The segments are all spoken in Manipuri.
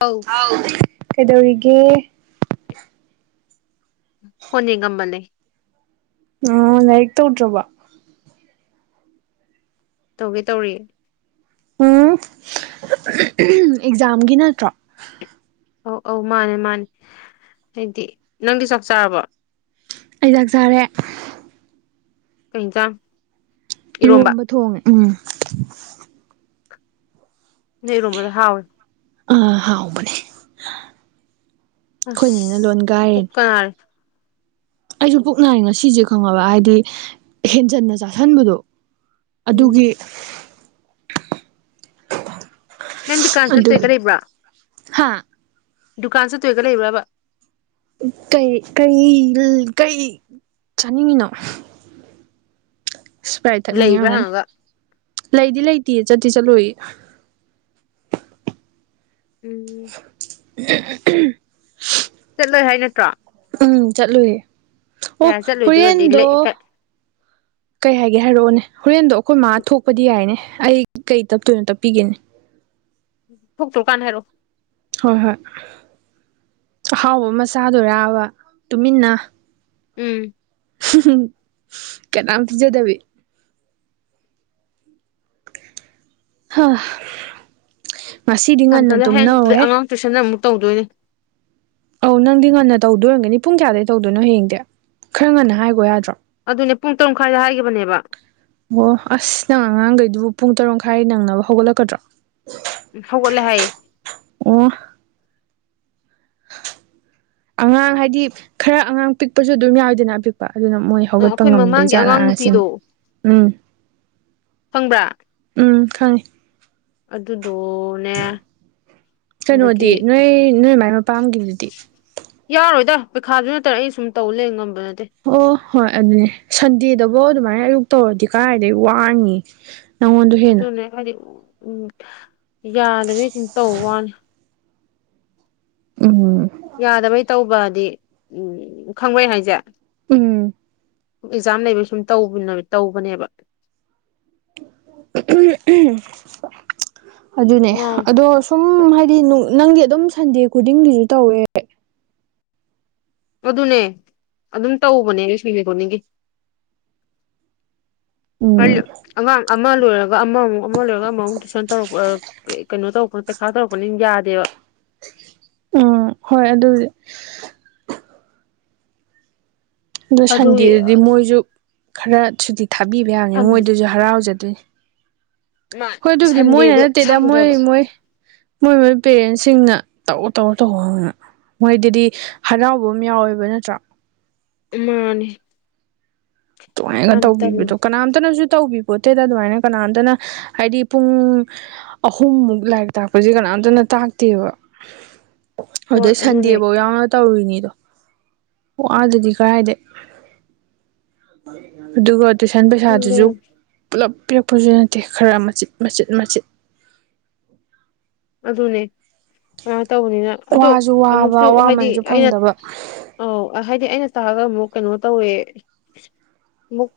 ꯑꯧ ꯑ ꯀꯩꯗꯧꯔꯤꯒꯦ ꯐꫭꯟ ꯌꯦꯡꯉꯝꯕꯅꯦ ꯑꫭ ꯂꯥꯏꯔꯤꯛ ꯇꯧꯗꯔꯕꫭ ꯇꯧꯒꯦ ꯇꯧꯔꯤ ꯎꯝ ꯑꯦꯛꯖꯥꯝꯒꯤ ꯅꯠꯇ꯭ꯔꯣ ꯑꯧ ꯑꯧ ꯃꯥꯅꯦ ꯃꯥꯅꯦ ꯍꯥꯏꯗꯤ ꯅꯪꯗꯤ ꯆꯥꯛ ꯆꯥꯔꯕꯣ ꯑꯩ ꯆꯥꯛ ꯆꯥꯔꯦ ꯀꯩ ꯖꯥꯡ ꯏꯔꯣꯝꯕ ꯊꯣꯡꯉꯦ ꯎꯝ ꯅꯪ ꯏꯔꫭꯝꯕꯗꫭ ꯍꯥꯎꯋꯤ ꯑꯥ ꯍꯥꯎꯕꯅꯦ ꯑꯈꫭꯏ ꯅꯦꯅ ꯂꯣꯟꯒꯥꯏꯔꯤꯅꯤ ꯑꯥ ꯑꯩꯖꯨ ꯄꯨꯛꯅꯥꯏ ꯉꯁꯤꯁꯦ ꯈꯪꯉꯕ ꯍꯥꯏꯗꯤ ꯍꯦꯟꯖꯟꯅ ꯆꯥꯁꯟꯕꯗꯣ ꯎꯝ ꯑꯗꯨꯒꯤ ꯅꯪ ꯗꯨꯀꯥꯟ ꯆꯠ ꯇꫭꯏꯒ ꯂꯩꯕ꯭ꯔꯣ ꯍꯥꯥ ꯗꯨꯀꯥꯟ ꯆꯠꯇꫭꯏꯒ ꯂꯩꯕ꯭ꯔꯕ ꯀꯩ ꯀꯩ ꯀꯩ ꯆꯥꯅꯤꯡꯉꯤꯅꯣ ꯏꯁꯄꯥꯏꯠ ꯊꯛꯅꯤꯡ ꯂꯩꯕ꯭ꯔꯥ ꯑꫭꯏꯔꯝꯒꯅꯤ ꯍꯪꯉꯒ ꯂꯩꯗꯤ ꯂꯩꯇꯤꯌꯦ ꯆꯠꯇꯤ ꯆꯠꯂꫭꯏꯌꯦ ꯎꯝ [unintelligible] ꯆꯠꯂꯣꯏ ꯍꯥꯏ ꯅꯠꯇ꯭ꯔꯣ ꯎꯝ ꯆꯠꯂꯨꯏꯌꯦ ꯑꯣ ꯌꯥꯔꯦ ꯆꯠꯂꯣꯏꯗꯣꯏ ꯑꯣꯏꯔꯗꯤ ꯍꯨꯔꯦꯟꯗꯣ ꯂꯩ ꯀ ꯀꯩ ꯍꯥꯏꯒꯦ ꯍꯥꯏꯔꯣꯅꯦ ꯍꯣꯔꯦꯟꯗꯣ ꯑꯩꯈꯣꯏ ꯃꯥ ꯊꯣꯛꯄꯗꯤ ꯌꯥꯏꯅꯦ ꯑꯩ ꯀꯩ ꯇꯞꯇꯣꯏꯅꯣ ꯇꯞꯄꯤꯒꯦꯅꯦ ꯊꯣꯛꯇ꯭ꯔꯣ ꯀꯥꯟꯅꯗ ꯍꯥꯏꯔꯛꯑꫭ ꯍꯣꯏ ꯍꯣꯏ ꯑꯍꯥꯎꯕ ꯑꯃ ꯆꯥꯗꯣꯏꯔꯥꯕ ꯇꯨꯃꯤꯟꯅ ꯎꯝ ꯀꯅꯥꯝ ꯄꯤꯖꯗꯕꯤ ꯍꯥ ꯉꯁꯤꯗꯤ ꯊꯝ ꯉꯟꯅ ꯆꯠꯂꯦ ꯍꯌꯦꯡ ꯇꯨꯝꯅꯧꯍꯦ ꯑꯉꯥꯡ ꯇꯨꯏꯁꯟ ꯑꯃꯨꯛ ꯇꯧꯗꯣꯏꯅꯤ ꯑꯧ ꯅꯪꯗꯤ ꯉꯟꯅ ꯇꯧꯗꯣꯏꯑꯣꯏꯔꯝꯒꯅꯤ ꯄꯨꯡ ꯀꯌꯥꯗꯒꯤ ꯇꯧꯗꯣꯏꯅꯣ ꯍꯌꯦꯡꯗꯤ ꯈꯔ ꯉꯟꯅ ꯍꯥꯏꯒꯣ ꯌꯥꯗ꯭ꯔꯣ ꯑꯗꯨꯅꯦ ꯄꯨꯡ ꯇꯔꯨꯛ ꯃꯈꯥꯏꯗ ꯍꯥꯏꯒꯤꯕꯅꯦꯕ ꯑꯣ ꯑꯁ ꯅꯪ ꯑꯉꯥꯡꯒꯩꯗꯨꯕꯨ ꯄꯨꯡ ꯇꯔꯨꯛ ꯃꯈꯥꯏ ꯅꯪꯅꯕ ꯍꯧꯒꯠꯂꯛꯀꯗ꯭ꯔꯣ ꯍꯧꯒꯠꯂꯦ ꯍꯥꯏꯌꯦ ꯑꯣ ꯑꯉꯥꯡ ꯍꯥꯏꯗꯤ ꯈꯔ ꯑꯉꯥꯡ ꯄꯤꯛꯄꯖꯨ ꯑꯗꯨꯝ ꯌꯥꯎꯏꯗꯅ ꯑꯄꯤꯛꯄ ꯑꯗꯨꯅ ꯃꯣꯏ ꯑ ꯍꯧꯒꯠꯄ ꯑꯩꯈꯣꯏ ꯉꯝꯗꯣꯏ ꯃꯃꯥꯡꯒꯤ ꯑꯉꯥꯡ ꯖꯥꯠꯂ ꯁꯤꯅꯤ ꯅꯨꯄꯤꯗꯣ ꯎꯝ ꯈꯪꯕ꯭ꯔꯥ ꯎꯝ ꯈꯪꯉꯦ ꯑꯗꯨꯗꯣ ꯀꯩꯅꯣꯗꯤ ꯅꯣꯏ ꯅꯣꯏ ꯃꯥꯏ ꯃꯄꯥꯝꯒꯤꯗꯨꯗꯤ ꯌꯥꯔꯣꯏꯗ ꯄꯩꯈꯥꯖꯨ ꯅꯠꯇꯅ ꯑꯩ ꯁꯨꯝ ꯇꯧ ꯂꯩ ꯉꯝꯕ ꯅꯠꯇꯦ ꯑꯣ ꯍꯣꯏ ꯑꯗꯨꯅꯦ ꯁꯟꯗꯦꯗꯕꯧ ꯑꯗꯨꯃꯥꯏꯅ ꯑꯌꯨꯛ ꯇꯧꯔꯗꯤ ꯀꯥꯏꯗꯒꯤ ꯋꯥꯔꯅꯤ ꯑꯗꯨꯅꯦ ꯍꯥꯏꯗꯤ ꯎꯝ ꯌꯥꯗꯕꯤ ꯑꯗꯨꯝ ꯇꯧꯕꯋꯥꯅꯤ ꯎꯝ ꯌꯥꯗꯕꯩ ꯇꯧꯕꯗꯤ ꯎꯝ ꯈꯪꯕꯔꯑꯩ ꯍꯥꯏꯖꯦ ꯎꯝ ꯑꯦꯛꯖꯥꯝ ꯂꯩꯕꯩ ꯁꯨꯝ ꯇꯧꯕꯅꯦꯕ ꯑꯗꯨꯅꯦ ꯉꯥꯎꯋꯦ ꯑꯗꯣ ꯁꯨꯝ ꯍꯥꯏꯗꯤ ꯅꯪꯗꯤ ꯑꯗꯨꯝ ꯁꯟꯗꯦ ꯈꯨꯗꯤꯡꯒꯤꯁꯨ ꯇꯧꯋꯦ ꯑꯗꯨꯅꯦ ꯑꯗꯨꯝ ꯇꯧꯕꯅꯦ ꯁꯟꯗꯦꯃꯤ ꯈꯨꯗꯤꯡꯒꯤ ꯎꯝ ꯍꯥꯏꯗꯤ ꯑꯉꯥꯡ ꯑꯃ ꯂꯣꯏꯔꯒ ꯑꯃꯃꯨꯛ ꯑꯃ ꯂꯣꯏꯔꯒ ꯑꯃꯃꯨꯛ ꯇꯨꯏꯁꯟ ꯇꯧꯔꯛꯄ ꯑ ꯀꯩꯅꯣ ꯇꯧꯕ ꯄꯩꯈꯥ ꯇꯧꯔꯛꯄꯅꯤꯅ ꯌꯥꯗꯦꯕ ꯎꯝ ꯍꯣꯏ ꯑꯗꯨꯗꯤ ꯑꯗꯨ ꯑꯗꯨꯒꯤ ꯁꯟꯗꯦꯗꯨꯗꯤ ꯃꯣꯏꯖꯨ ꯈꯔ ꯁꯨꯇꯤ ꯊꯥꯕꯤꯕ ꯌꯥꯕꯅꯤ ꯁꯟꯗꯦ ꯃꯣꯏꯗꯨꯁꯨ ꯍꯔꯥꯎꯖꯗꯣꯏꯅꯤ ꯍꯣꯏ ꯑꯗꯨꯕꯨꯗꯤ ꯃꯣꯏꯅ ꯁꯟꯗꯦꯗꯣ ꯅꯠꯇꯦꯗ ꯃꯣꯏ ꯁꯪꯗ꯭ꯔꯕ ꯃꯣꯏ ꯃꯣꯏ ꯃꯣꯏ ꯄꯦꯔꯦꯟꯁꯁꯤꯡꯅ ꯇꯧ ꯇꯧ ꯇꯧꯋꯣꯅ ꯃꯣꯏꯗꯗꯤ ꯍꯔꯥꯎꯕ ꯑꯃ ꯌꯥꯎꯋꯦꯕ ꯅꯠꯇ꯭ꯔꯥ ꯃꯥꯅꯤ ꯇꯣꯉꯥꯏꯅꯒ ꯇꯜꯂꯤ ꯇꯧꯕꯤꯕꯗꯣ ꯀꯅꯥꯝꯇꯅꯖꯨ ꯇꯧꯕꯤꯕꯣꯠꯇꯦꯗ ꯑꯗꯨꯃꯥꯏꯅ ꯀꯅꯥꯝꯇꯅ ꯍꯥꯏꯗꯤ ꯄꯨꯡ ꯑꯍꯨꯝꯃꯨꯛ ꯂꯥꯏꯔꯤꯛ ꯇꯥꯛꯄꯖꯦ ꯀꯅꯥꯝꯇꯅ ꯇꯥꯛꯇꯦꯕ ꯍꯣꯏ ꯑꯗꯨꯗꯩ ꯑꯗꯨꯅꯦ ꯁꯟꯗꯦꯕꯧ ꯌꯥꯎꯅ ꯇꯧꯔꯤꯅꯤꯗꯣ ꯋꯥꯗꯗꯤ ꯀꯔꯥꯏꯗꯩ ꯑꯗꯨꯒ ꯇꯨꯏꯁꯟ ꯄꯩꯁꯥꯗꯨꯁꯨ ꯄꯨꯂꯞ ꯄꯤꯔꯛꯄꯖꯨ ꯅꯠꯇꯦ ꯈꯔ ꯃꯆꯤꯠ ꯃꯆꯤꯠ ꯃꯆꯤꯠ ꯑꯗꯨꯅꯦ ꯑꯉꯥꯡ ꯇꯧꯕꯅꯤꯅ ꯑꯗꯣ ꯋꯥꯁꯨ ꯋꯥꯕ ꯑꯃꯨꯛꯁꯨ ꯍꯥꯏꯗꯤ ꯑꯋꯥꯃꯟꯁꯨ ꯑꯩꯅ ꯐꯪꯗꯕ ꯑꯧ ꯍꯥꯏꯗꯤ ꯑꯩꯅ ꯇꯥꯛꯑꯒ ꯑꯃꯨꯛ ꯀꯩꯅꯣ ꯇꯧꯋꯦ ꯑꯃꯨꯛ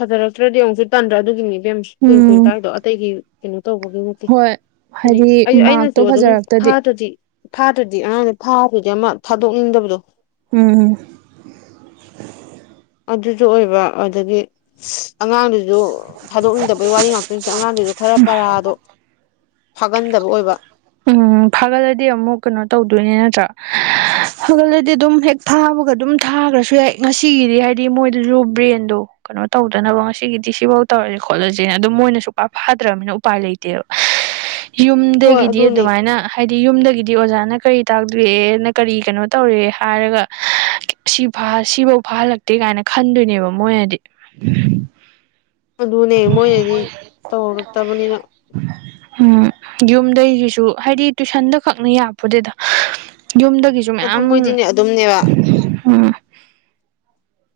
ꯐꯖꯔꯛꯇ꯭ꯔꯗꯤ ꯑꯃꯨꯛꯁꯨ ꯇꯟꯗ꯭ꯔꯥ ꯑꯗꯨꯒꯤꯅꯤ ꯌꯥꯝꯁꯨ ꯀꯨꯏ ꯀꯨꯏ ꯎꯝ ꯇꯥꯛꯏꯗꯣ ꯑꯇꯩꯒꯤ ꯀꯩꯅꯣ ꯇꯧꯕꯒꯤ ꯍꯣꯏ [unintelligible] ꯍꯥꯏꯗꯤ ꯑꯩ ꯃꯥꯔꯛꯇꯣ ꯑꯩꯅꯁꯨ ꯑꯗꯨꯝ ꯐꯖꯔꯛꯇꯗꯤ ꯐꯥꯗ꯭ꯔꯗꯤ ꯐꯥꯗ꯭ꯔꯗꯤ ꯑꯉꯥꯡꯗꯨ ꯐꯥꯗ꯭ꯔꯗꯤ ꯑꯃ ꯊꯥꯗꯣꯛꯅꯤꯡꯗꯕꯗꯣ ꯎꯝ ꯑꯗꯨꯖꯨ ꯑꯣꯏꯕ ꯑꯗꯒꯤ ꯁꯤ ꯑꯉꯥꯡꯗꯨꯖꯨ ꯊꯥꯗꯣꯛꯅꯤꯡꯗꯕꯩ ꯋꯥꯔꯤ ꯉꯥꯛꯇ ꯅꯠꯇ ꯑꯉꯥꯡꯗꯨꯖꯨ ꯈꯔ ꯄꯔꯥꯗꯣ ꯐꯥꯒꯟꯗꯕ ꯑꯣꯏꯕ ꯎꯝ ꯐꯥꯒꯜꯂꯗꯤ ꯑꯃꯨꯛ ꯀꯩꯅꯣ ꯇꯧꯗꯣꯏꯅꯤ ꯅꯠꯇ꯭ꯔꯥ ꯍ ꯐꯒꯜꯂꯗꯤ ꯑꯗꯨꯝ ꯍꯦꯛ ꯐꯥꯕꯒ ꯑꯗꯨꯝ ꯊꯥꯒ꯭ꯔꯁꯨ ꯌꯥꯏ ꯉꯁꯤꯒꯤꯗꯤ ꯍꯥꯏꯗꯤ ꯃꯣꯏꯗꯁꯨ ꯕ꯭ꯔꯦꯟꯗꯣ ꯀꯩꯅꯣ ꯇꯧꯗꯅꯕ ꯉꯁꯤꯒꯤꯗꯤ ꯁꯤꯕꯥꯎ ꯇꯧꯔꯖꯤ ꯈꯣꯠꯂꯁꯦ ꯑꯗꯨꯝ ꯃꯣꯏꯅ ꯁꯨꯛꯄ ꯐꯥꯗ꯭ꯔꯝꯃꯤꯅ ꯎꯄꯥꯏ ꯂꯩꯇꯦꯕ꯫ ꯍꯣꯏ ꯌꯨꯝꯗꯒꯤꯗꯤ ꯑꯗꯨꯅꯦ ꯅ ꯍꯥꯏꯗꯤ ꯌꯨꯝꯗꯒꯤꯗꯤ ꯑꯣꯖꯥꯅ ꯀꯔꯤ ꯇꯥꯛꯗꯨꯌꯦꯅ ꯀꯔꯤ ꯀꯩꯅꯣ ꯇꯧꯔꯦ ꯍꯥꯏꯔꯒ ꯁꯤꯐꯥ ꯁꯤꯕꯧ ꯐꯥꯍꯜꯂꯛꯇꯦ ꯒꯥꯏꯅ ꯈꯟꯗꯣꯏꯅꯦꯕ ꯃꯣꯏꯅꯗꯤ꯫ ꯑꯗꯨꯅꯦ ꯃꯣꯏꯅꯗꯤ ꯇꯧꯔꯛꯇꯕꯅꯤꯅ ꯍꯝ ꯌꯨꯝꯗꯩꯒꯤꯁꯨ ꯍꯥꯏꯗꯤ ꯇꯨꯏꯁꯟꯗ ꯈꯛꯅ ꯌꯥꯄꯣꯇꯦꯗ꯫ ꯌꯨꯝꯗꯒꯤꯁꯨ ꯑꯗꯨ ꯃꯌꯥꯝ ꯃꯣꯏꯗꯤꯅꯦ ꯑꯗꯨꯝꯅꯦꯕ ꯍꯝ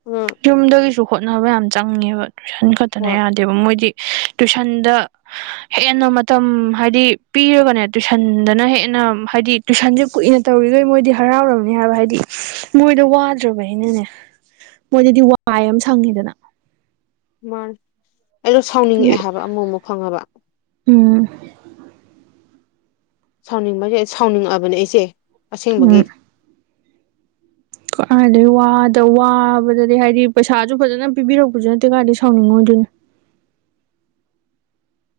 ꯎ ꯌꯨꯝꯗꯒꯤꯁꯨ ꯍꯣꯠꯅꯕ ꯌꯥꯝ ꯆꯪꯉꯦꯕ ꯇꯨꯏꯁꯟ ꯈꯠꯇꯅ ꯍꯣꯏ ꯌꯥ ꯗ‌ꯦꯕ ꯃꯣꯏꯗꯤ ꯇꯨꯏꯁꯟꯗ ꯍꯦꯟꯅ ꯃꯇꯝ ꯍꯥꯏꯗꯤ ꯄꯤꯔꯒꯅꯦ ꯇꯨꯏꯁꯟꯗꯅ ꯍꯦꯟꯅ ꯍꯥꯏꯗꯤ ꯇꯨꯏꯁꯟꯁꯦ ꯀꯨꯏꯅ ꯇꯧꯔꯤꯒꯩ ꯃꯣꯏꯗꯤ ꯍꯔꯥꯎꯔꯝꯅꯤ ꯍꯥꯏꯕ ꯍꯥꯏꯗꯤ ꯃꯣꯏꯗ ꯋꯥꯗ꯭ꯔꯕꯅꯤꯅꯅꯦ꯫ ꯃꯣꯏꯗꯗꯤ ꯋꯥꯏ ꯑꯝ ꯁꯪꯉꯦꯗꯅ꯫ ꯃꯥꯟ ꯑꯩꯗ‌ꯣ ꯑꯗꯨꯒꯤ ꯁꯥꯎꯅꯤꯡꯉꯛꯑꯦ ꯍꯥꯏꯕ ꯑꯃꯨꯃꯨꯛ ꯈꯪꯉꯕ꯫ ꯎꯝ ꯁꯥꯎꯅꯤꯡꯕ ꯖꯦ ꯁꯥꯎꯅꯤꯡꯉꯛꯑꯕꯅꯦ ꯑꯩꯁꯦ ꯑꯁꯦꯡꯕꯒꯤ꯫ ꯀꯔꯥꯏꯗꯩ ꯋꯥꯗ ꯋꯥꯕꯗꯗꯤ ꯍꯥꯏꯗꯤ ꯄꯩꯁꯥꯁꯨ ꯐꯖꯅ ꯄꯤꯕꯤꯔꯛꯄꯁꯨ ꯅꯠꯇꯦ ꯀꯥꯏꯗꯩ ꯁꯥꯎꯅꯤꯡꯉꯣꯏꯗꯣꯏꯅꯣ꯫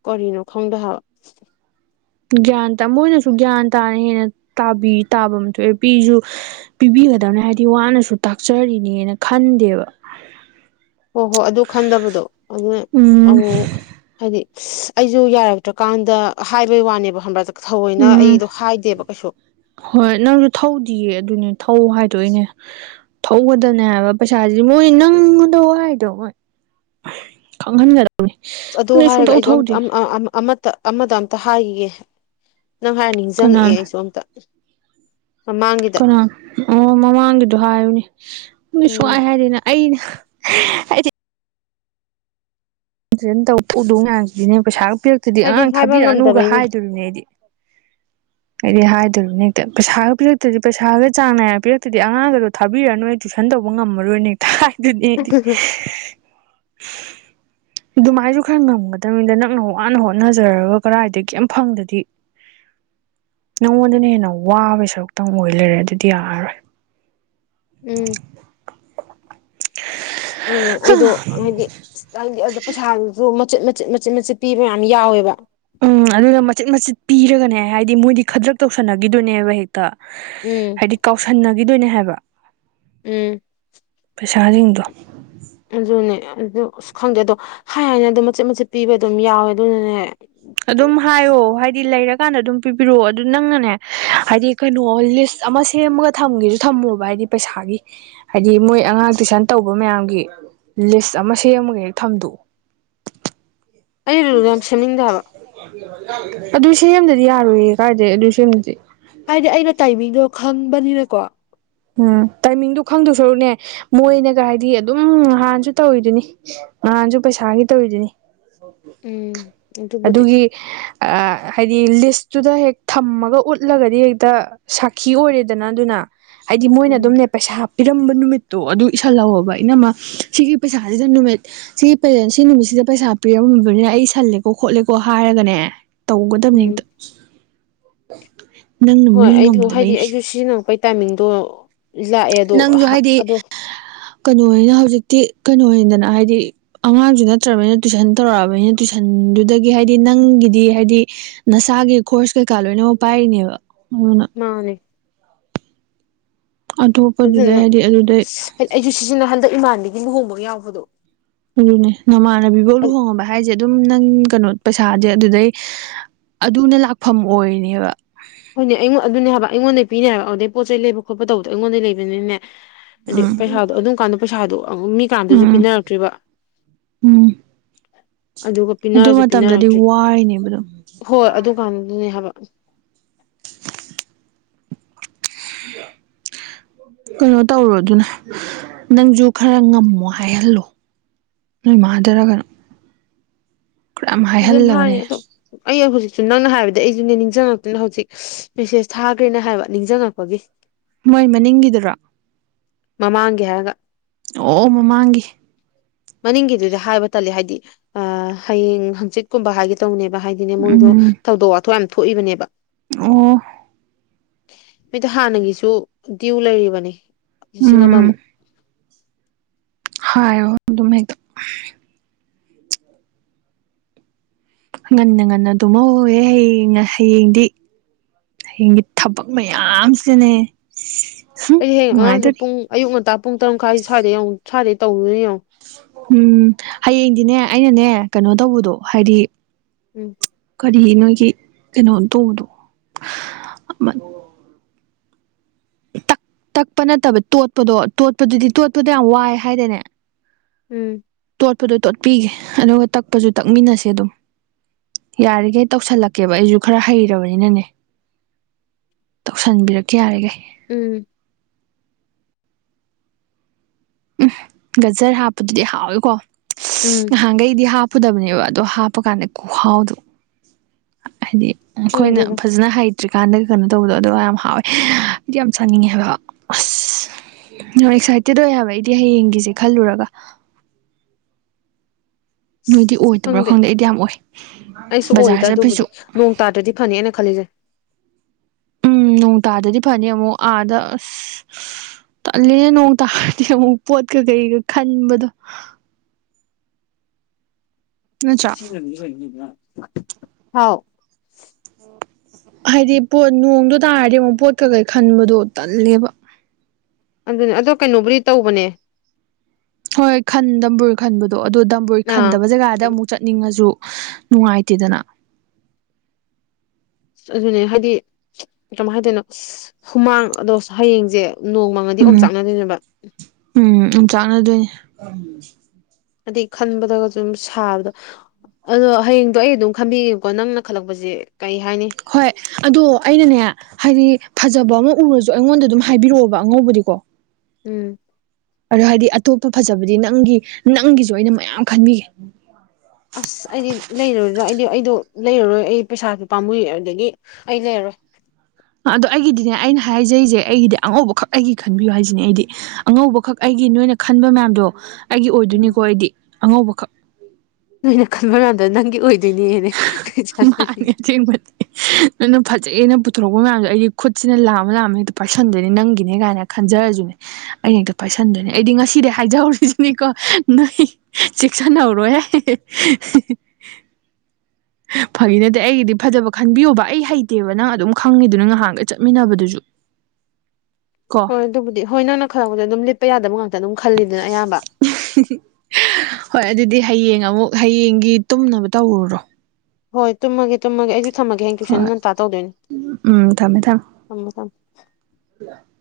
ꯀꯔꯤꯅꯣ ꯈꯪꯗꯦ ꯍꯥꯏꯕ ꯒ꯭ꯌꯥꯟ ꯇꯥ ꯃꯣꯏꯅꯁꯨ ꯒ꯭ꯌꯥꯟ ꯇꯥꯅ ꯍꯦꯟꯅ ꯇꯥꯕꯤ ꯇꯥꯕꯝ ꯊꯣꯛꯑꯦ ꯄꯤꯁꯨ ꯄꯤꯕꯤꯒꯗꯕꯅꯦ ꯍꯥꯏꯗꯤ ꯋꯥꯅꯁꯨ ꯇꯥꯛꯆꯔꯤꯅꯦꯅ ꯈꯟꯗꯦꯕ꯫ ꯍꯣ ꯍꯣ ꯑꯗꯨ ꯈꯟꯗꯕꯗꯣ ꯑꯗꯨꯅ ꯎꯝ ꯑꯃꯨꯃꯨꯛ ꯍꯥꯏꯗꯤ ꯁꯤ ꯑꯩꯖꯨ ꯌꯥꯔꯛꯇ꯭ꯔꯀꯥꯟꯗ ꯍꯥꯏꯕꯩ ꯋꯥꯅꯦꯕ ꯈꯪꯕ꯭ꯔ ꯊꯧꯑꯣꯏꯅ ꯎꯝ ꯑꯩꯗꯣ ꯍꯥꯏꯗꯦꯕ ꯀꯩꯁꯨ꯫ ꯍꯣꯏ ꯅꯪꯖꯨ ꯊꯧꯗꯤꯌꯦ ꯑꯗꯨꯅꯦ ꯊꯧ ꯍꯥꯏꯗꯣ ꯑꯩꯅ꯫ ꯊꯧꯒꯗꯕꯅꯦ ꯍꯥꯏꯕ ꯄꯩꯁꯥꯁꯤ ꯃꯣꯏ ꯅꯪ ꯉꯣꯟꯗ ꯋꯥꯏꯗꯣ ꯃꯣꯏ ꯈꯪꯍꯟꯒꯗ ꯑꯗꯣ ꯍꯥꯏꯔꯒ ꯑꯩꯖꯨ ꯑꯝꯇ ꯑꯝ ꯑ-ꯑꯝ-ꯑꯃꯠꯇ ꯑꯃꯗ ꯑꯝꯇ ꯍꯥꯏꯒꯤꯒꯦ ꯅꯪ ꯍꯥꯏꯔ ꯅꯤꯡꯖꯪꯉꯛꯑꯦ ꯀꯅꯥꯅꯣ ꯑꯩꯁꯨ ꯑꯝꯇ ꯃꯃꯥꯡꯒꯤ ꯀꯅꯥꯟ ꯑꯣ ꯃꯃꯥꯡꯒꯤꯗꯣ ꯍꯥꯏꯌꯨꯅꯦ ꯁ [unintelligible] ꯎꯝ ꯁꯨꯛꯍꯥꯏ ꯍꯥꯏꯗꯦꯅ ꯑꯩꯅ ꯍ [unintelligible] ꯖꯟ ꯇꯧ ꯄꯨꯗꯣ ꯃꯌꯥꯝꯁꯤꯗꯤꯅꯦ ꯄꯩꯁꯥꯒ ꯄꯤꯔꯛꯇꯗꯤ ꯍꯥꯏꯗꯤ ꯑꯉꯥꯡ ꯍꯥꯏꯕ ꯊꯥꯕꯤꯔꯛꯑꯅꯨꯒ ꯉꯝꯗꯕꯩꯅꯦ ꯍꯥꯏꯗꯣꯔꯤꯝꯅꯤ ꯑꯩꯗꯤ꯫ [inaudible] ꯑꯩꯗꯤ ꯍꯥꯏꯗꯣꯔꯤꯝꯅꯤ ꯍꯦꯛꯇ ꯄꯩꯁꯥꯒ ꯄꯤꯔꯛꯇꯗꯤ ꯄꯩꯁꯥꯒ ꯆꯥꯡ ꯅꯥꯏꯅ ꯄꯤꯔꯛꯇꯗꯤ ꯑꯉꯥꯡꯒꯗꯣ ꯊꯥꯕꯤꯔꯛꯑꯅꯨ ꯑꯩ ꯇꯨꯏꯁꯟ ꯇꯧꯕ ꯉꯝꯃꯔꯣꯏꯅ ꯍꯦꯛꯇ ꯍꯥꯏꯗꯣꯏꯅꯦ ꯑꯩꯗꯤ꯫ ꯑꯗꯨꯃꯥꯏꯟꯁꯨ ꯈꯔ ꯉꯝꯒꯗꯕꯅꯤꯗ ꯅꯪꯅ ꯋꯥꯅ ꯍꯣꯠꯅꯖꯔꯒ ꯀꯔꯥꯏꯗꯒꯤ ꯑꯝ ꯐꯪꯗꯗꯤ꯫ ꯅꯉꯣꯟꯗꯅ ꯍꯦꯟꯅ ꯋꯥꯕꯩ ꯁꯔꯨꯛꯇꯪ ꯑꯣꯏ ꯂꯩꯔꯦ ꯑꯗꯨꯗꯤ ꯌꯥꯔꯔꯣꯏ꯫ ꯎꯝ꯫ ꯎꯝ ꯑꯩꯗꯣ ꯍꯥꯏꯗꯤ [unintelligible] ꯑꯗꯣ ꯄꯩꯁꯥꯗꯨꯁꯨ ꯃꯆꯤꯠ ꯃ ꯆꯤꯠ ꯃꯆꯤꯠ ꯃꯆꯤꯠ ꯄꯤꯕ ꯃꯌꯥꯝ ꯌꯥꯎꯋꯦꯕ꯫ ꯎꯝ ꯑꯗꯨꯅ ꯃꯆꯤꯠ ꯃꯆꯤꯠ ꯄꯤꯔꯒꯅꯦ ꯍꯥꯏꯗꯤ ꯃꯣꯏꯗꯤ ꯈꯗ꯭ꯔꯛ ꯇꯧꯁꯟꯅꯒꯤꯗꯨꯏꯅꯦꯕ ꯍꯦꯛꯇ꯫ ꯎꯝ ꯍꯥꯏꯗꯤ ꯀꯥꯎꯁꯟꯅꯈꯤꯗꯣꯏꯅꯦ ꯍꯥꯏꯕ ꯎꯝ ꯄꯩꯁꯥꯁꯤꯡꯗꯣ ꯑꯗꯨꯅꯦ ꯑꯗꯨ ꯑꯁ ꯈꯪꯗꯦ ꯑꯗꯣ ꯍꯥꯏ ꯍꯥꯏꯅ ꯑꯗꯨꯝ ꯃꯆꯤꯠ ꯃꯆꯤꯠ ꯄꯤꯕ ꯑꯗꯨꯝ ꯌꯥꯎꯋꯦ ꯑꯗꯨꯅꯅꯦ ꯑꯗꯨꯝ ꯍꯥꯏꯌꯣ ꯍꯥꯏꯗꯤ ꯂꯩꯔꯛ ꯀꯥꯟꯗ ꯑꯗꯨꯝ ꯄꯤꯕꯤꯔꯛꯑꯣ ꯑꯗꯨ ꯅꯪꯅꯅꯦ ꯍꯥꯏꯗꯤ ꯀꯩꯅꯣ ꯂꯤꯁ ꯑꯃ ꯁꯦꯝꯃꯒ ꯊꯝꯒꯦꯁꯨ ꯊꯝꯃꯣꯕ ꯍꯥꯏꯗꯤ ꯄꯩꯁꯥꯒꯤ ꯍꯥꯏꯗꯤ ꯃꯣꯏ ꯑꯉꯥꯡ ꯇꯨꯏꯁꯟ ꯇꯧꯕ ꯃꯌꯥꯝꯒꯤ ꯂꯤꯁ ꯑꯃ ꯁꯦꯝꯃꯒꯦ ꯍ‌ꯦꯛ ꯊꯝꯗꯣꯛꯎ ꯑꯩ ꯔꯨꯜꯗꯣ ꯌꯥꯝ ꯁꯦꯝꯅꯤꯡꯗꯦ ꯍꯥꯢꯕ ꯑꯗꯨ ꯁꯦꯝꯗ꯭ꯔꯗꯤ ꯌꯥꯔꯣꯏꯌꯦ ꯀꯥꯏꯗꯩ ꯑꯗꯨ ꯁꯦꯝꯗ꯭ꯔꯗꯤ ꯍꯥꯏꯗꯤ ꯑꯩꯅ ꯇꯥꯏꯃꯤꯡꯗꯣ ꯈꯪꯕꯅꯤꯅꯀꯣ ꯎꯝ ꯇꯥꯏꯃꯤꯡꯗꯣ ꯈꯪꯗꯞ ꯁꯔꯨꯛꯅꯦ ꯃꯣꯏꯅꯒ ꯍꯥꯏꯗꯤ ꯑꯗꯨꯝ ꯍꯥꯟꯁꯨ ꯇꯧꯔꯤꯗꯨꯅꯤ ꯅꯍꯥꯟꯁꯨ ꯄꯩꯁꯥꯒꯤ ꯇꯧꯔꯤꯗꯨꯅꯤ ꯎꯝ ꯑꯗꯨꯕꯨꯗꯤ ꯑꯗꯨꯒꯤ ꯑꯥ ꯍꯥꯏꯗꯤ ꯂꯤꯁꯇꯨꯗ ꯍꯦꯛ ꯊꯝꯃꯒ ꯎꯠꯂꯒꯗꯤ ꯍꯦꯛꯇ ꯁꯥꯈꯤ ꯑꯣꯏꯔꯦꯗꯅ ꯑꯗꯨꯅ ꯍꯥꯏꯗꯤ ꯃꯣꯏꯅ ꯑꯗꯨꯝ ꯎꯝ ꯄꯩꯁꯥ ꯄꯤꯔꯝꯕ ꯅꯨꯃꯤꯠꯇꯣ ꯑꯗꯨ ꯏꯁꯜꯍꯧꯔꯣꯕ ꯏꯅꯥꯝꯃꯥ ꯁꯤꯒꯤ ꯄꯩꯁꯥꯁꯤꯗ ꯅꯨꯃꯤꯠ ꯁꯤ ꯁꯤ ꯅꯨꯃꯤꯠꯁꯤꯗ ꯄꯩꯁꯥ ꯄꯤꯔꯝꯃꯕꯅꯤꯅ ꯑꯩ ꯢꯁꯜꯂꯦꯀꯣ ꯈꯣꯠꯂꯦꯀꯣ ꯍꯥꯏꯔꯒꯅꯦ ꯇꯧꯒꯗꯕꯅꯤ ꯍꯦꯛꯇ ꯎꯝ ꯅꯪꯅ ꯍꯣꯏ ꯃꯤ ꯑꯩꯗꯣ ꯍꯥꯏꯗꯤ ꯉꯝꯗꯕꯩꯅꯦ ꯑꯩꯁꯨ ꯁꯤꯖꯤꯟꯅꯔꯛꯄꯩ ꯇꯥꯏꯃꯤꯡꯗꯣ ꯂꯥꯛꯑꯦ ꯑꯗꯣ ꯅꯪꯁꯨ ꯍꯥꯏꯗꯤ ꯑꯗꯣ ꯀꯩꯅꯣ ꯑꯣꯏꯅ ꯍꯧꯖꯤꯛꯇꯤ ꯀꯩꯅꯣꯗꯅ ꯍꯥꯏꯗꯤ ꯑꯉꯥꯡꯁꯨ ꯅꯠꯇ꯭ꯔꯕꯅꯤꯅ ꯇꯨꯏꯁꯟ ꯇꯧꯔꯛꯑꯕꯅꯤꯅ ꯇꯨꯏꯁꯟꯗꯨꯗꯒꯤ ꯍꯥꯏꯗꯤ ꯅꯪꯒꯤꯗꯤ ꯍꯥꯏꯗꯤ ꯅꯁꯥꯒꯤ ꯈꯣꯔꯁ ꯀꯩꯀꯥ ꯂꯣꯏꯅꯃꯛ ꯄꯥꯏꯔꯤꯅꯦꯕ ꯑꯗꯨꯅ ꯃꯥꯅꯦ ꯑꯇꯣꯞꯄꯗꯨꯗꯩ ꯑꯗꯨꯅ ꯍꯥꯏꯗꯤ ꯑꯗꯨꯗꯩ ꯑꯩꯁꯨ ꯁꯤꯖꯤꯟꯅ ꯍꯟꯗꯛ ꯏꯃꯥꯟꯕꯤꯒꯤ ꯂꯨꯍꯣꯡꯕꯒ ꯌꯥꯎꯕꯗꯣ ꯑꯗꯨꯅꯦ ꯅꯃꯥꯟꯅꯕꯤꯕꯧ ꯂꯨꯍꯣꯡꯉꯕ ꯍꯥꯏꯁꯦ ꯑꯗꯨꯝ ꯅꯪ ꯀꯩꯅꯣ ꯄꯩꯁꯥꯥꯁꯦ ꯑꯗꯨꯗꯩ ꯑꯗꯨꯅ ꯂꯥꯛꯐꯝ ꯑꯣꯏꯔꯤꯅꯦꯕ ꯍꯣꯏꯅꯦ ꯑꯩꯉꯣꯟ ꯑꯗꯨꯅꯦ ꯍꯥꯏꯕ ꯑꯩꯉꯣꯟꯗꯩ ꯄꯤꯔꯤꯅꯦ ꯍꯥꯏꯕ ꯑꯗꯨꯗꯩ ꯄꯣꯠ ꯆꯩ ꯂꯩꯕ ꯈꯣꯠꯄ ꯇꯧꯕꯗꯣ ꯑꯩꯉꯣꯟꯗ ꯂꯩꯕꯅꯤꯅꯦ ꯑꯗ ꯎꯝ ꯄꯩꯁꯥꯗꯣ ꯑꯗꯨꯝ ꯀꯥꯟꯗꯣ ꯄꯩꯁꯥꯗꯣ ꯃꯤꯀꯥꯅꯥꯝꯗꯁꯨ ꯎꯝ ꯄꯤꯅꯔꯛ ꯇ꯭ꯔꯤꯕ ꯎꯝ ꯑꯗꯨꯒ ꯑꯗꯨ ꯄꯤꯅꯔꯁꯨ ꯃꯇꯝꯗꯗꯤ ꯄꯤꯅꯔꯛꯇ꯭ꯔꯤ ꯋꯥꯔꯤꯅꯦꯕ ꯑꯗꯨꯝ ꯍꯣꯏ ꯑꯗꯨꯀꯥꯟꯗꯨꯅꯦ ꯍꯥꯏꯕ ꯍ [inaudible] ꯀꯩꯅꯣ ꯇꯧꯔꯣ ꯑꯗꯨꯅ ꯅꯪꯁꯨ ꯈꯔ ꯉꯝꯃꯣ ꯍꯥꯏꯍꯜꯂꯣ ꯅꯣꯏ ꯃꯥꯗꯔꯥ ꯀꯩꯅꯣ ꯈꯔ ꯌꯥꯝ ꯑꯗꯨꯝ ꯍꯥꯏꯍꯜꯂꯒꯅꯦ ꯍꯥꯏꯅꯦ ꯑꯗꯣ ꯑꯩ ꯍꯧꯖꯤꯛꯁꯨ ꯅꯪꯅ ꯍꯥꯏꯕꯗꯩ ꯑꯩꯁꯨꯅꯦ ꯅꯤꯡꯁꯤꯡꯉꯛꯇꯅ ꯍꯧꯖꯤꯛ ꯃꯤꯁꯦꯁ ꯊꯥꯈ꯭ꯔꯤꯅꯦ ꯍꯥꯏꯕ ꯅꯤꯡꯁꯤꯡꯉꯛꯄꯒꯤ ꯃꯣꯏ ꯃꯅꯤꯡꯒꯤꯗꯨꯔꯣ ꯃꯃꯥꯡꯒꯤ ꯍꯥꯏꯔꯒ ꯑꯣ ꯃꯃꯥꯡꯒꯤ ꯃꯅꯤꯡꯒꯤꯗꯨꯗꯤ ꯍꯥꯏꯕ ꯇꯜꯂꯤ ꯍꯥꯏꯗꯤ ꯑ ꯍꯌꯦꯡ ꯍꯪꯆꯤꯠꯀꯨꯝꯕ ꯍꯥꯏꯒꯦ ꯇꯧꯅꯦꯕ ꯍꯥꯏꯗꯤ ꯑꯗꯨꯅꯦ ꯃꯣꯏꯗꯣ ꯎꯝ ꯊꯧꯗꯣꯛ ꯋꯥꯊꯣꯛ ꯌꯥꯝ ꯊꯣꯛꯏꯕꯅꯦꯕ ꯑꯣ ꯍꯣꯢꯗ ꯍꯥꯟꯅꯒꯤꯁꯨ ꯗ꯭ꯌꯨ ꯂꯩꯔꯤꯕꯅꯦ ꯂꯤꯁꯤꯡ ꯎꯝ ꯑꯃꯃꯨꯛ ꯍꯥꯏꯌꯨ ꯑꯗꯨꯝ ꯍꯦꯛꯇ ꯉꯟꯅ ꯉꯟꯅ ꯇꯨꯝꯍꯧꯍꯦ ꯍꯌꯦꯡ ꯍꯌꯦꯡꯗꯤ ꯍꯌꯦꯡꯒꯤ ꯊꯕꯛ ꯃꯌꯥꯝ ꯁꯤꯅꯅꯦ ꯑꯩꯗꯤ ꯍꯌꯦꯡ ꯑꯉꯥꯡꯁꯨ ꯄꯨꯡ ꯑꯌꯨꯛ ꯉꯟꯇꯥ ꯄꯨꯡ ꯇꯔꯨ ꯃꯈꯥꯏ ꯁ꯭ꯋꯥꯗ ꯁ꯭ꯋꯥꯏꯗ ꯇꯧꯗꯧꯢꯅꯦ ꯌꯦꯡꯉꯣ ꯎꯝ ꯍꯌꯦꯡꯗꯤꯅꯦ ꯑꯩꯅꯅꯦ ꯀꯩꯅꯣ ꯇꯧꯕꯗꯣ ꯍꯥꯏꯗꯤ ꯎꯝ ꯀꯔꯤ ꯅꯣꯏꯒꯤ ꯀꯩꯅꯣ ꯇꯧꯕꯗꯣ ꯇꯛ ꯇꯛꯄ ꯅꯠꯇꯕ ꯇꯣꯠꯄꯗꯣ ꯇꯣꯠꯄꯗꯨꯗꯤ ꯇꯣꯠꯄꯗ ꯌꯥꯝ ꯋꯥꯏ ꯍꯥꯏꯗꯥꯢꯅꯦ꯫ ꯎꯝ꯫ ꯇꯣꯠꯄꯗꯣ ꯇꯣꯠꯄꯤꯒꯦ ꯑꯗꯨꯒ ꯇꯛꯄꯁꯨ ꯇꯛꯃꯤꯟꯅꯁꯦ ꯑꯗꯨꯝ꯫ ꯌꯥꯔꯤꯈꯩ ꯇꯧꯁꯜꯂꯛꯀꯦꯕ ꯑꯩꯁꯨ ꯈꯔ ꯍꯩꯔꯕꯅꯤꯅꯅꯦ ꯇꯧꯁꯟꯕꯤꯔꯛꯀꯦ ꯌꯥꯔꯤꯒꯩ ꯎꯝ ꯎꯝ ꯒꯖꯔ ꯍꯥꯞꯄꯗꯨꯗꯤ ꯍꯥꯎꯋꯤꯀꯣ ꯎꯝ [unintelligible] ꯉꯍꯥꯟꯈꯩꯗꯤ ꯍꯥꯞ ꯄꯨꯗꯕꯅꯦꯕ ꯑꯗꯣ ꯍꯥꯞꯄꯀꯥꯟꯗ ꯈꯨꯨꯍꯥꯎꯗꯣ ꯍꯥꯏꯗꯤ ꯑꯩꯈꯣꯏꯅ ꯈꯪꯗꯦꯗ ꯐꯖꯅ ꯍꯩ ꯇ꯭ꯔꯤꯀꯥꯟꯗꯗꯒꯤ ꯀꯩꯅꯣ ꯇꯧꯕꯗꯣ ꯑꯗꯨꯒ ꯌꯥꯝ ꯍꯥꯎꯋꯦ ꯑꯩꯗꯤ ꯌꯥꯝ ꯆꯥꯅꯤꯡꯉꯦꯕ ꯑꯁ [unintelligible] ꯑꯦꯛꯁꯥꯏꯇꯦꯠ ꯑꯣꯏ ꯍꯥꯏꯕ ꯑꯩꯗꯤ ꯍꯌꯦꯡꯒꯤꯁꯦ ꯈꯜꯂꯨꯔꯒ꯫ ꯅꯣꯏꯗꯤ ꯑꯣꯏꯗꯕ꯭ꯔꯥ ꯈꯪꯗꯦ ꯑꯩꯗꯤ ꯌꯥꯝ ꯑꯣꯏ ꯑꯩꯁꯨ ꯑꯣꯏꯗ ꯕꯖꯥꯔ ꯑꯗꯨꯕꯨꯗꯤ ꯆꯠꯄꯩꯁꯨ꯫ ꯅꯣꯡ ꯇꯥꯗ꯭ꯔꯗꯤ ꯐꯅꯦ ꯑꯩꯅ ꯈꯜꯂꯤꯁꯦ꯫ ꯎꯝ ꯅꯣꯡ ꯇꯥꯗꯗꯤ ꯐꯅꯤ ꯑꯃꯨꯛ ꯑꯥꯗ ꯑꯁ ꯇꯠꯂꯤꯍꯦ ꯅꯣꯡ ꯇꯥꯔꯗꯤ ꯑꯃꯨꯛ ꯄꯣꯠꯀ ꯀꯩꯒ ꯈꯟꯕꯗꯣ꯫ ꯅꯠꯇ꯭ꯔꯥ [unintelligible] ꯍꯥꯎ ꯍꯥꯏꯗꯤ ꯄꯣꯠ ꯅꯣꯡꯗꯨ ꯇꯥꯔꯗꯤ ꯑꯃꯨꯛ ꯄꯣꯠꯀꯀꯩ ꯈꯟꯕꯗꯣ ꯇꯜꯂꯦꯕ꯫ ꯑꯗꯨꯅꯦ ꯑꯗꯣ ꯀꯩꯅꯣꯕꯨꯗꯤ ꯇꯧꯕꯅꯦ꯫ ꯍꯣꯏ ꯈꯟ ꯗꯝꯕꯨꯔ ꯈꯟꯕꯗꯣ ꯑꯗꯣ ꯗꯝꯕꯨꯔ ꯑꯥ ꯈꯟꯗꯕ ꯖꯒꯥꯗ ꯑꯃꯨꯛ ꯆꯠꯅꯤꯡꯉꯁꯨ ꯅꯨꯡꯉꯥꯏꯇꯦꯗꯅ꯫ ꯑꯗꯨꯅꯦ ꯍꯥꯏꯗꯤ ꯀꯃꯥꯏ ꯍꯥꯏꯗꯣꯏꯅꯣ ꯍꯨꯃꯥꯡ ꯑꯗꯣ ꯍꯌꯦꯡꯁꯦ ꯅꯣꯡ ꯃꯪꯉꯗꯤ ꯎꯝ ꯑꯣꯝꯆꯥꯛ ꯅꯗꯣꯏꯅꯦꯕ꯫ ꯎꯝ ꯑꯣꯝꯆꯥꯛꯅꯗꯣꯏꯅꯦ꯫ ꯑꯗꯩ ꯈꯟꯕꯗꯒꯁꯨꯝ ꯁꯥꯕꯗ ꯑꯗꯣ ꯍꯌꯦꯡꯗꯣ ꯑꯩ ꯑꯗꯨꯝ ꯈꯟꯕꯤꯒꯦꯀꯣ ꯅꯪꯅ ꯈꯜꯂꯛꯄꯁꯦ ꯀꯩ ꯍꯥꯏꯅꯤ ꯍꯣꯏ ꯑꯗꯣ ꯑꯩꯅꯅꯦ꯫ ꯍꯥꯏꯗꯤ ꯐꯖꯕ ꯑꯃ ꯎꯔꯁꯨ ꯑꯩꯉꯣꯟꯗ ꯑꯗꯨꯝ ꯍꯥꯏꯕꯤꯔꯛꯑꯣꯕ ꯑꯉꯧꯕꯗꯤꯀꯣ꯫ ꯎꯝ꯫ ꯑꯗꯣ ꯍꯥꯏꯗꯤ ꯑꯇꯣꯞꯄ ꯐꯖꯕꯗꯤ ꯅꯪꯒꯤ ꯅꯪꯒꯤꯁꯨ ꯑꯩꯅ ꯃꯌꯥꯝ ꯈꯟꯕꯤꯒꯦ꯫ ꯑꯁ ꯑꯩꯗꯤ ꯂꯩꯔꯔꯣꯏꯗ ꯑꯩꯗꯤ ꯑꯩꯗꯣ ꯂꯩꯔꯔꯣꯏ ꯑꯩ ꯄꯩꯁꯥꯗꯨ ꯄꯥꯝꯃꯏꯦ ꯑꯗꯨꯗꯒꯤ ꯑꯩ ꯂꯩꯔꯔꯣꯏ꯫ ꯑꯗꯣ ꯑꯩꯒꯤꯗꯤꯅꯦ ꯑꯩꯅ ꯍꯥꯏꯖꯔꯤꯁꯦ ꯑꯩꯒꯤꯗꯤ ꯑꯉꯧꯕ ꯈꯛ ꯑꯩꯒꯤ ꯈꯟꯕꯤꯌꯨ ꯍꯥꯏꯁꯤꯅꯦ ꯑꯩꯗꯤ꯫ ꯑꯉꯧꯕꯈꯛ ꯑꯩꯒꯤ ꯅꯣꯏꯅ ꯈꯟꯕ ꯃꯌꯥꯝꯗꯣ ꯑꯩꯒꯤ ꯎꯝ ꯑꯣꯏꯗꯣꯏꯅꯤꯀꯣ ꯑꯩꯗꯤ ꯑꯉꯧꯕꯈꯛ꯫ ꯅꯣꯏꯅ ꯈꯟꯕ ꯉꯥꯛꯇ ꯅꯪꯒꯤ ꯑꯣꯏꯗꯣꯏꯅꯦꯅꯦ ꯀꯩ ꯆꯥꯖꯔꯤꯒꯦ [unintelligible] ꯅꯪꯅ ꯐꯖꯩꯑꯦꯅ ꯄꯨꯊꯣꯔꯛꯄ ꯃꯌꯥꯝꯗꯣ ꯑꯩꯒꯤ ꯈꯨꯠꯁꯤꯅ ꯂꯥꯃ ꯂꯥꯝꯃ ꯍꯦꯛꯇ ꯄꯥꯔꯁꯟꯗꯨꯅꯤ ꯅꯪꯒꯤꯅꯦ ꯀꯥꯏꯅ꯫ ꯈꯟꯖꯔꯁꯨꯅꯦ ꯑꯩꯅ ꯍꯦꯛꯇ ꯄꯥꯏꯁꯟꯗꯣꯏꯅꯦ ꯑꯩꯗꯤ ꯉꯁꯤꯗꯤ ꯍꯥꯏꯖꯍꯧꯔꯤꯁꯤꯅꯦꯀꯣ ꯅꯪ [unintelligible] ꯆꯦꯛꯁꯟ ꯍꯧꯔꯣꯍꯦ [unintelligible] ꯐꯒꯤ ꯅꯠꯇꯦ ꯑꯩꯒꯤꯗꯤ ꯐꯖꯕ ꯈꯟꯕꯤꯌꯣꯕ ꯑꯩ ꯍꯩꯇꯦꯕ ꯅꯪ ꯑꯗꯨꯝ ꯈꯪꯉꯤꯗꯨꯅ ꯉꯍꯥꯟꯒ ꯆꯠꯃꯤꯟꯅꯕꯗꯨꯁꯨ꯫ [unintelligible] ꯍꯣꯏ ꯑꯗꯨꯕꯨꯗꯤ ꯍꯣꯏ ꯅꯪꯅ ꯈꯜꯂꯛꯄꯗꯤ ꯑꯗꯨꯝ ꯂꯤꯠꯄ ꯌꯥꯗꯕ ꯉꯥꯛꯇ ꯑꯗꯨꯝ ꯈꯜꯂꯤꯗꯅ ꯑꯌꯥꯝꯕ [unintelligible] ꯍꯣꯏ ꯑꯗꯨꯗꯤ ꯍꯌꯦꯡ ꯑꯃꯨꯛ ꯍꯌꯦꯡꯒꯤ ꯇꯨꯝꯅꯕ ꯇꯧꯔꯨꯔꯣ꯫ ꯍꯣꯏ ꯇꯨꯝꯃꯒꯦ ꯇꯨꯝꯃꯒꯦ ꯑꯩꯁꯨ ꯊꯝꯃꯒꯦ ꯍꯌꯦꯡ ꯇꯨꯏꯁꯟ ꯍꯣꯏ ꯉꯟꯇꯥ ꯇꯧꯗꯣꯏꯅꯤ ꯎꯝ ꯊꯝꯃꯦ ꯊꯝꯃꯦ ꯊꯝꯃꯣ ꯊꯝꯃꯣ꯫ [unintelligible]